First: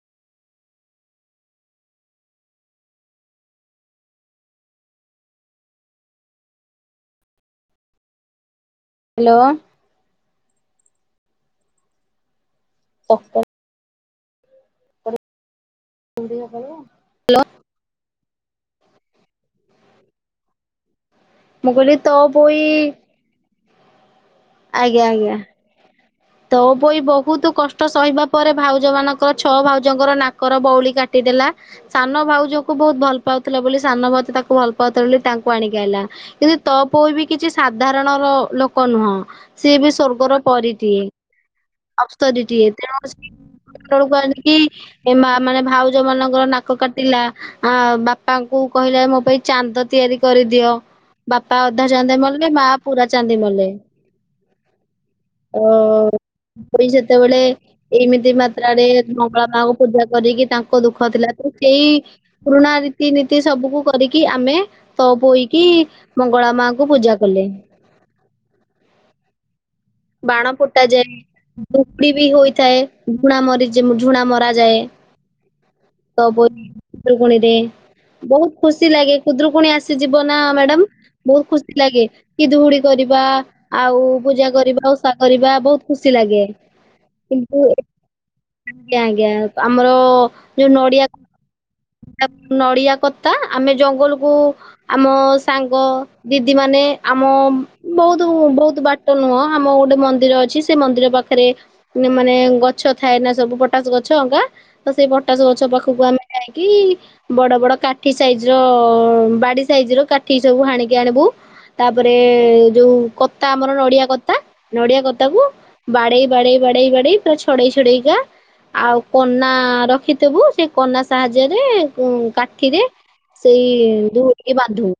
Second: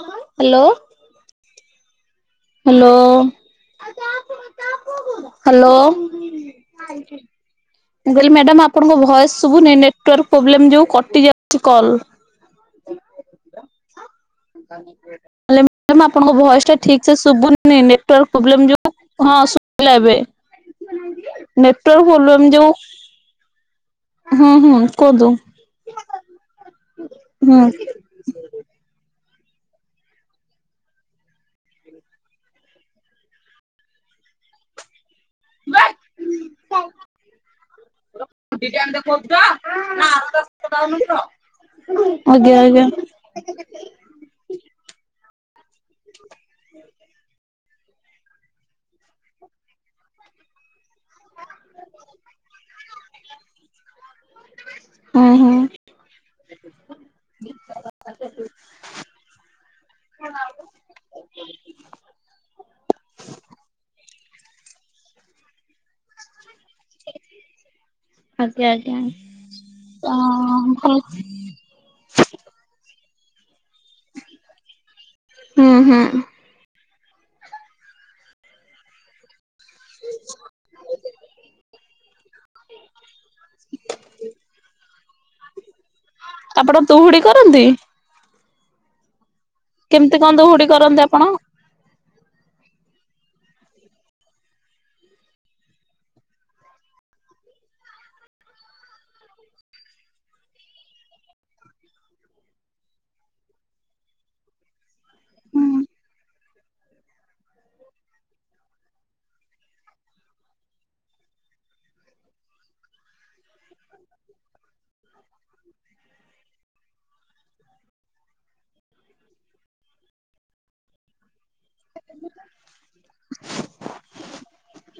Hello. Hello hello. ମୁଁ କହିଲି madam ଆପ୍ ଆପଣଙ୍କ ଭଏସ୍ ହ୍ୟାଲୋ। ସୁଭୁନି। ନେଟୱାର୍କ ପ୍ରୋବ୍ଲେମ ଯୋଗୁଁ କଟି ଯାଉଛି କଲ୍। ସତ। ମ୍ୟାଡାମ ଆପଣଙ୍କ ଭଏସ୍ ଟା ଠିକ୍ ଶୁୁବୁନି ନେଟୱାର୍କ ପ୍ରୋବ୍ଲେମ ଯୋଗୁଁ ହଁ ଶୁବିଲା ଏବେ। ମୁଁ ନେଟ କହିଲି ତୋ ପ୍ରୋବଲେ ବୋଇ ଯଉ ହୁଁ ହୁଁ କୁହନ୍ତୁ। ତୋପୋଇ ବହୁତ ହୁଁ କଷ୍ଟ ସହିବା ପରେ ଭାଉଜ ମାନଙ୍କର ଛଅ ଭାଉଜଙ୍କର ନାକର ବଉଲି କାଟିଦେଲା। ସାନ ଭାଉଜକୁ ବହୁତ ଭଲ ପାଉଥିଲା ବୋଲି ସାନ ଭାଉ ତାକୁ ଭଲ ପାଉଥିଲେ ବୋଲି ତାଙ୍କ ଆଣିକି ଆଲା କିନ୍ତୁ ତୋପୋଉ ବି କିଛି ସାଧାରଣ ର ଲୋକ ନୁହଁ। ସିଏ ବି ସ୍ଵର୍ଗର ପରୀ ଟିଏ। ଆଜ୍ଞା ଅପ୍ସରୀଟିଏ ଆଜ୍ଞା। ତେଣୁ ସେଳକୁ ଆଣିକିି ଏ ମା ମାନେ ଭାଉଜ ମାନଙ୍କର ନାକ କାଟିଲା। ଆ ବାପାଙ୍କୁ କହିଲା ମୋ ପାଇଁ ଚାନ୍ଦ ତିଆରି କରିଦିଅ। ବାପା ଅଧା ଚାନ୍ଦି ମଲେ। ମା ପୁରା ଚାନ୍ଦି ମଲେ। [unintelligible] ଅ ସେତେବେଳେ ଏମିତି ମାତ୍ରାରେ ମଙ୍ଗଳା ମାଙ୍କୁ ପୂଜା କରିକି ତାଙ୍କ ଦୁଃଖ ଥିଲା ତ ସେଇ ପୁରୁଣା ରୀତିନୀତି ସବୁକୁୁ କରିକି ଆମେ ତପୋଇକି ମଙ୍ଗଳା ମାଙ୍କୁୁ ପୂଜା କଲେ। ଆଜ୍ଞା ଆଜ୍ଞା। ଅ ବାଣ ଫୁଟା ହୁଁ ଯାଏ ବୁକୁଡି ବି ହୋଇଥାଏ। ଝୁଣା ମରି ଯେ ଝୁଣା ମରାଯାଏ। ହୁଁ। ତ ବୋଇ ଖୁଦୁକୁଣୀରେ ବହୁତ ଖୁସି ଲାଗେ। ଖୁଦ୍ରୁକୁଣୀ ଆସ ଯିବ ନା ମ୍ୟାଡାମ ବହୁତ ଖୁସି ଲାଗେ। କି ଦୁହୁଡି କରିବା ଆଉ ପୂଜା କରିବା। ଆ ଓଷା କରିବା ବହୁତ ଖୁସି ଲାଗେ। ଆପଣ ଦଉହୁଡି କରନ୍ତି କିନ୍ତୁ ଆଜ୍ଞା ଆଜ୍ଞା। ଆମର କେମିତି କଣ ଦଉହୁଡି ଯୋଉ କରନ୍ତି ନଡିଆ ଆପଣ? କ ନଡିଆ କତା ଆମେ ଜଙ୍ଗଲକୁୁ ଆମ ସାଙ୍ଗ ଦିଦି ମାନେ ଆମ ବହୁତ ବହୁତ ବାଟ ନୁହଁ। ଆମ ଗୋଟେ ମନ୍ଦିର ଅଛି। ସେ ମନ୍ଦିର ପାଖରେ ମାନେ ଗଛ ଥାଏ ନା ସବୁ ପଟାସ ଗଛ ଅଙ୍କା। ତ ସେଇ ପଟାସ ଗଛ ପାଖକୁ ଆମେ ଯାଇକି ବଡ ବଡ କାଠି ସାଇଜ୍ ର ବାଡି ସାଇଜ୍ ର କାଠି ସବୁ ହାଣିକି ଆଣିବୁ। ତାପରେ ଯୋଉ କତା ଆମର ନଡିଆ କତ୍ ନଡିଆ କତାକୁ ବାଡେଇ ବାଡେଇ ବାଡେଇ ବାଡେଇ ଛଡେଇ ଛଡେଇକା ଆଉ କନା ରଖିଥବୁ। ସେ କନା ସାହାଯ୍ୟରେ କାଠିରେ ସେଇ ଦୋଉଡିକୁ ବାନ୍ଧିବୁ।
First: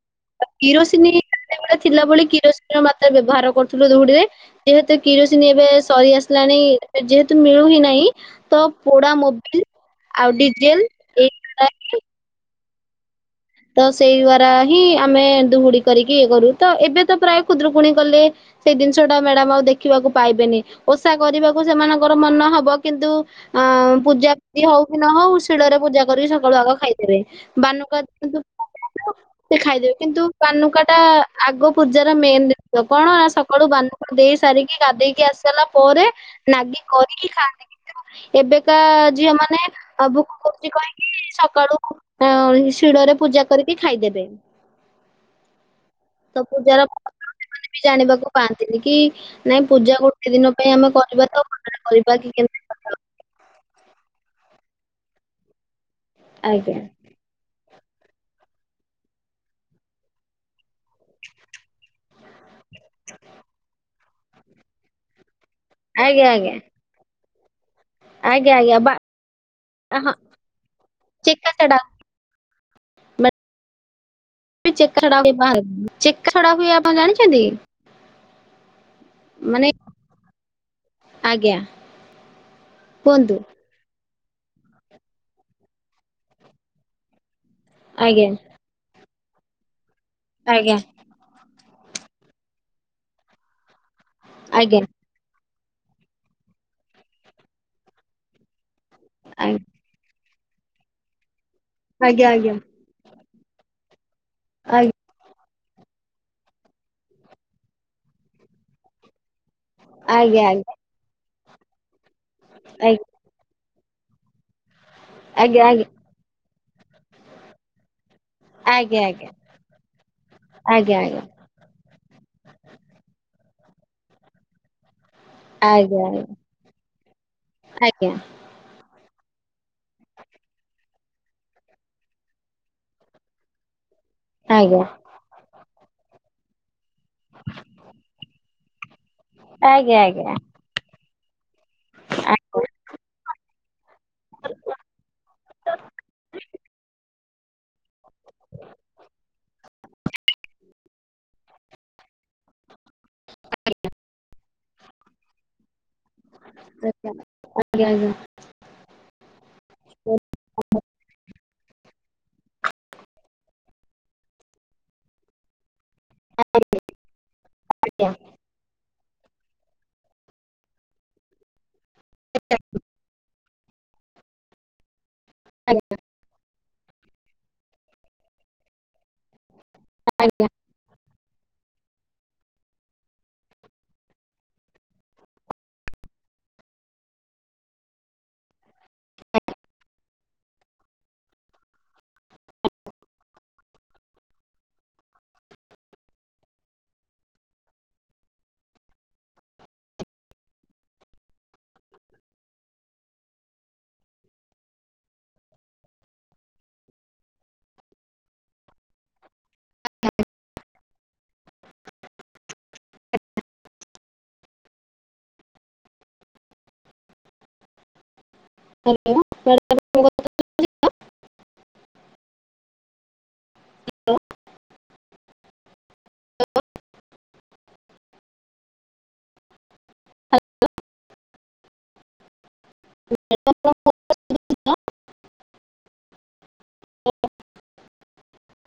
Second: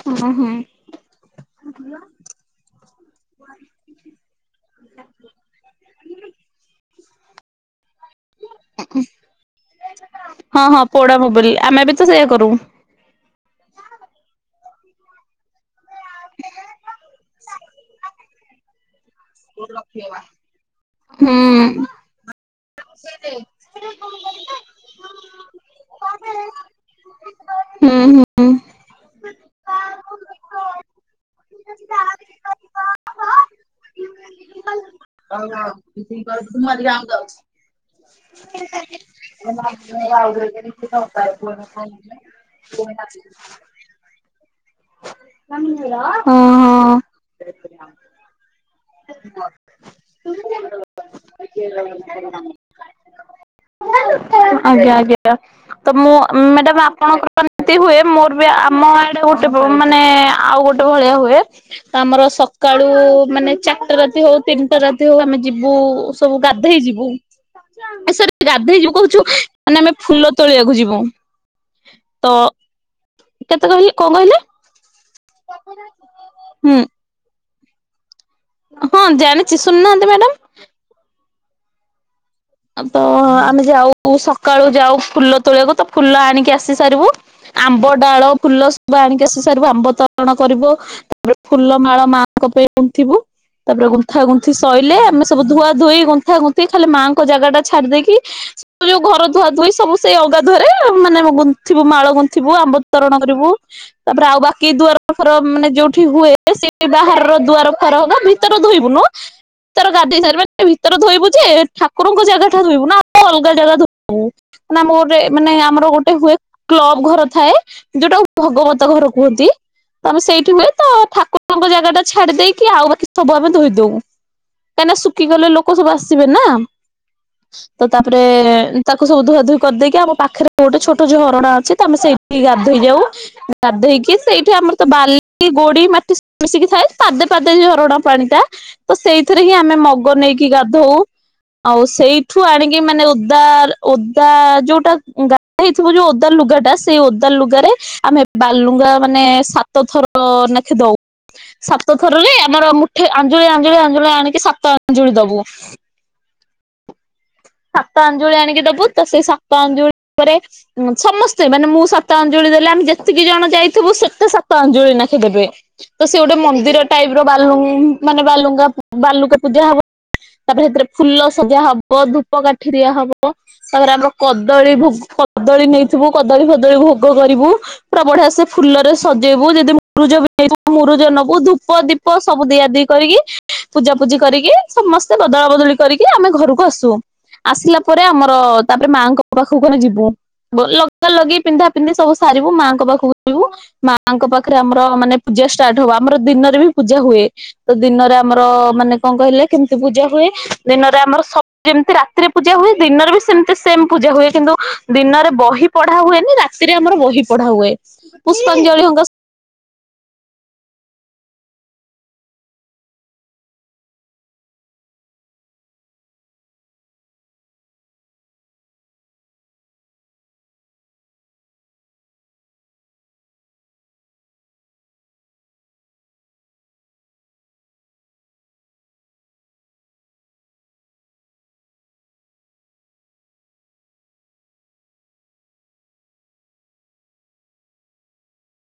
ହଁ ହଁ କିରୋସିନ ସେତେବେଳେ ଥିଲା ବୋଲି କିରୋସିନିର ମାତ୍ରା ବ୍ୟବହାର କରୁଥିଲୁ ଦଉଡିରେ। ଯେହେତୁ କିରୋସିନ ଏବେ ସରି ଆସିଲାଣି ଯେହେତୁ ମିଳୁ ହି ନାହିଁ। ତ ପୋଡା ମୋବିଲି ହଁ ହଁ। ପୋଡ଼ା ମୋବିଲ୍ ରେ ଆମେ ବି ତ ସେଇୟା କରୁ। ତ ସେଇ ଦ୍ଵାରା ହିଁ ଆମେ ଦୁହୁଡି କରିକି ଇଏ କରୁ ତ ଏବେ ତ ପ୍ରାୟ ଖୁଦ୍ରକୁଣୀ କଲେ ସେଇ ଜିନିଷ ଟା ମ୍ୟାଡାମ ଆଉ ଦେଖିବାକୁ ପାଇବେନି, ଓଷା କରିବାକୁ ସେମାନଙ୍କର ମନ ହବ କିନ୍ତୁ ଅ ହୁଁ ପୂଜା ହଉ କି ନ ହଉ ଶିଳରେ ପୂଜା କରିକି ସକାଳୁ ଆଗ ଖାଇଦେବେ। ବାନୁକା ହୁଁ ସେ ଖାଇଦେବେ କିନ୍ତୁ କାନୁକା ଟା ଆଗ ପୂଜାର ମେନ୍ ଜିନି କଣ ନା ସକାଳୁ ବାନୁକା ଦେଇ ସାରିକି ଗାଧେଇକି ଆସି ସାରିଲା ପରେ ନାଗି କରିକି ଖାଆ ଏବେକା ଝିଅ ମାନେ ଭୋକ କରୁଛି କହିକି ସକାଳୁ ଅ ଶିଳରେ ପୂ ପୂଜା କରିକି ଖାଇଦେବେ। ଓହୋ ତ ପୂଜାର ଜାଣ ଜାଣିବାକୁ ପାଆନ୍ତିନି କି ନାଇଁ ପୂଜା ଗୋଟେ ଦିନ ପାଇଁ ଆମେ କରିବା ତ ଘରେ କରିବା କି କେ ଆଜ୍ଞା ଆଜ୍ଞା। ତ ମୁଁ ଆଜ୍ଞା ମ୍ୟାଡାମ ଆପଣଙ୍କ ଏମିତି ହୁଏ। ମୋର ବି ଆମ ଆଡେ ଗୋଟେ ମାନେ ଆଉ ଗୋଟେ ଭଳିଆ ହୁଏ। ତ ଆମର ସକାଳୁ ମାନେ ଚାରିଟା ରାତି ହଉ ତିନିଟା ରାତି ହଉ ଆମେ ଯିବୁ ଆଜ୍ଞା ସବୁ ଆଜ୍ଞା ଗାଧେଇ ଯିବୁ। ସରୀ ଆଜ୍ଞା ଆଜ୍ଞା ଗାଧେଇ ଯିବୁ ବା କହୁଛୁ, ମାନେ ଆମେ ହଁ ଫୁଲ ତୋଳିବାକୁ ଯିବୁ। ଚେକା ଛଡା ତ କେତେ କହି କଣ କହିଲେ? ଚେକା ଛଡା ହୁଏ ବାହାରେ, ଚେକା ଛଡା ହୁଁ ହୁଏ ଆପଣ ଜାଣିଛନ୍ତି? ହଁ ଜାଣିଛି ମାନେ ଶୁନୁନାହାନ୍ତି ମ୍ୟାଡମ୍ ଆଜ୍ଞା। ତ କୁହନ୍ତୁ ଆମେ ଯାଉ ସକାଳୁ ଯାଉ ଫୁଲ ତୋଳିବାକୁ ତ ଫୁଲ ଆଣିକି ଆସି ସାରିବୁ ଆମ୍ବ ଡାଳ ଆଜ୍ଞା ଫୁଲ ସବୁ ଆଣିକି ଆସି ସାରିବୁ, ଆମ୍ବ ତରଣ କରିବୁ ଆଜ୍ଞା ଫୁଲ ମାଳ ମାଙ୍କ ପାଇଁ ଗୁନ୍ଥିବୁ ତାପରେ ଗୁନ୍ଥା ଗୁନ୍ଥି ଆଜ୍ଞା ଶୋଇଲେ ଆମେ ସବୁ ଧୁଆ ଧୋଇ ଗୁନ୍ଥା ଗୁନ୍ଥ ଖାଲି ମାଆଙ୍କ ଜାଗା ଟା ଛାଡି ଦେଇେଇକି ଯୋଉ ଘର ଧୁଆ ଆଜ୍ଞା ଧୁୋଇ ସବୁ ସେଇ ଅଗାଧୂଆରେ ମାନେ ଙ୍ଗୁଥିବୁ ମାଳ ଆଜ୍ଞା ଗୁନ୍ଥିବୁ ଆଜ୍ଞା ଆମ୍ବ ତରଣ କରିବୁ ତାପରେ ଆଉ ବାକି ଦୁଆର ଘର ମାନେ ଯୋଉଠି ହୁଏ ସେଇ ବାହାରର ଦୁଆର ଫାର ହ ଭିତରେ ଧୋଇବୁ ନୁ ଭିତର ଗାଧେଇ ଆଜ୍ଞା ଆଜ୍ଞା ସାରିବ ଭିତରେ ଧୋଇବୁ ଯେ ଠାକୁରଙ୍କ ଜାଗା ଟା ଧୋଇବୁ ନା ଆଉ ଅଲଗା ଜାଗା ଧୋ ଓ ମାନେ ଆମର ଗୋଟେ ମାନେ ଆଜ୍ଞା ଆଜ୍ଞା ଆମର ଗୋଟେ ହୁଏ କ୍ଲବ ଘର ଥାଏ ଯୋଉଟା ଭଗବତ ଆଜ୍ଞା ଘର ଆଜ୍ଞା କୁହନ୍ତି। ତ ଆମେ ସେଇଠି ହୁଏ ଆଜ୍ଞା ଆଜ୍ଞା ଆଜ୍ଞା ଆଜ୍ଞା ଠାକୁ ଆଜ୍ଞା ଠାକୁର ଙ୍କ ଜାଗା ଟା ଛାଡି ଦେଇକି ଆଉ ବାକି ସବୁ ଆମେ ଧୋଇଦଉ। କାହିଁକିନା ଶୁଖି ଗଲେ ଲୋକ ସବୁ ଆସିବେ ନା। ତ ତାପରେ ତାକୁ ସବୁ ଧୁଆ ଧୁଇ କରିଦେଇକି, ଆମ ପାଖରେ ଗୋଟେ ଛୋଟ ଯୋଉ ଝରଣା ଅଛି ଆମେ ସେଇଠି ଗାଧୋଇ ଯାଉ। ଗାଧେଇକି ସେଇଠି ଆମର ତ ବାଲି ଗୋଡି ମାଟି ମିଶିକି ଥାଏ। ପାଦେ ପାଦେ ଝରଣ ପାଣି ଟା, ତ ସେଇଥିରେ ହିଁ ଆମେ ଆଜ୍ଞା ଆଜ୍ଞା ମଗ ଆଜ୍ଞା ନେଇକି ଗାଧଉ ଆଉ ସେଇଠୁ ଆଣିକି ମାନେ ଓଦା, ଓଦା ଯୋଉଟା ଗା ହେଇଥିବ ଯୋଉ ଓଦା ଲୁଗା ଟା ସେଇ ଓଦା ଲୁଗାରେ ଆମେ ବାଲୁଙ୍ଗା ମାନେ ସାତଥର ନାଖେ ଦଉ ସାତ ଥରରେ ଆମର ମୁଠେ ଆଞ୍ଜଳି ଆଞ୍ଜୁଳି ଆଞ୍ଜୁଳି ଆଣିକି ସାତ ଆଞଜଳି ଦବୁ ସେ ସାତ ଅଞ୍ଜୁଳି ଆଣିକି ଦବୁ ତ ସେଇ ସାତ ଅଞ୍ଜୁଳି ଉପରେ ସମସ୍ତେ ମାନେ ମୁଁ ସାତ ଅଞ୍ଜଳି ଦେଲେ ଆମେ ଯେତିକି ଜଣ ଯାଇଥିବୁ ସେତେ ସାତ ଅଞ୍ଜଳି ନାଖେ ଦେବେ ତ ସେ ଗୋଟେ ମନ୍ଦିର ଟାଇପ୍ ର ବାଲୁ- ମାନେ ବାଲୁଙ୍ଗା ବାଲୁକା ପୂଜା ହବ। ତାପରେ ସେଥିରେ ଫୁଲ ସଜା ହବ, ଧୂପ କାଠି ଦିଆ ହବ ତାପରେ ଆମର କଦଳୀ ଭୋ-କଦଳୀ ନେଇଥିବୁ କଦଳୀ ଫଦଳୀ ଭୋଗ କରିବୁ, ପୁରା ବଢିଆ ସେ ଫୁଲରେ ସଜେଇବୁ ଯଦି ମୁରୁଜ ମୁରୁଜ ନବୁ ଧୁ ଧୂପ ଦୀପ ସବୁ ଦିଆ ଦୁଇ କରିକି ପୂଜା ପୂଜି କରିକି ସମସ୍ତେ ବଦଳ ବଦାଳି କରିକି ଆମେ ଘରକୁ ଆସୁ। ଆସିଲା ପରେ ଆମର ତାପରେ ମାଆଙ୍କ ପାଖକୁ ଆମେ ଯିବୁ ଲଗା ଲଗି ପିନ୍ଧା ପିନ୍ଧି ସବୁ ସାରିବୁ ମାଆଙ୍କ ପାଖକୁ ଯିବୁ ମାଙ୍କ ପାଖରେ ଆମର ମାନେ ପୂଜା ଷ୍ଟାର୍ଟ ହବ। ଆମର ଦିନରେ ବି ପୂଜା ହୁଏ। ତ ଦିନରେ ଆମର ମାନେ କଣ କହିଲେ, କେମତି ପୂଜା ହୁଏ ଦିନରେ ଆମର ସବ୍ ଯେମିତି ରାତିରେ ପୂଜା ହୁଏ, ଦିନରେ ବି ସେମିତି ସେମ୍ ପୂଜା ହୁଏ। କିନ୍ତୁ ଦିନରେ ବହି ପଢା ହୁଏନି, ରାତିରେ ଆମର ବହି ପଢା ହୁଏ ପୁଷ୍ପାଞ୍ଜଳି ହିକା ହାଲୋ। [unintelligible]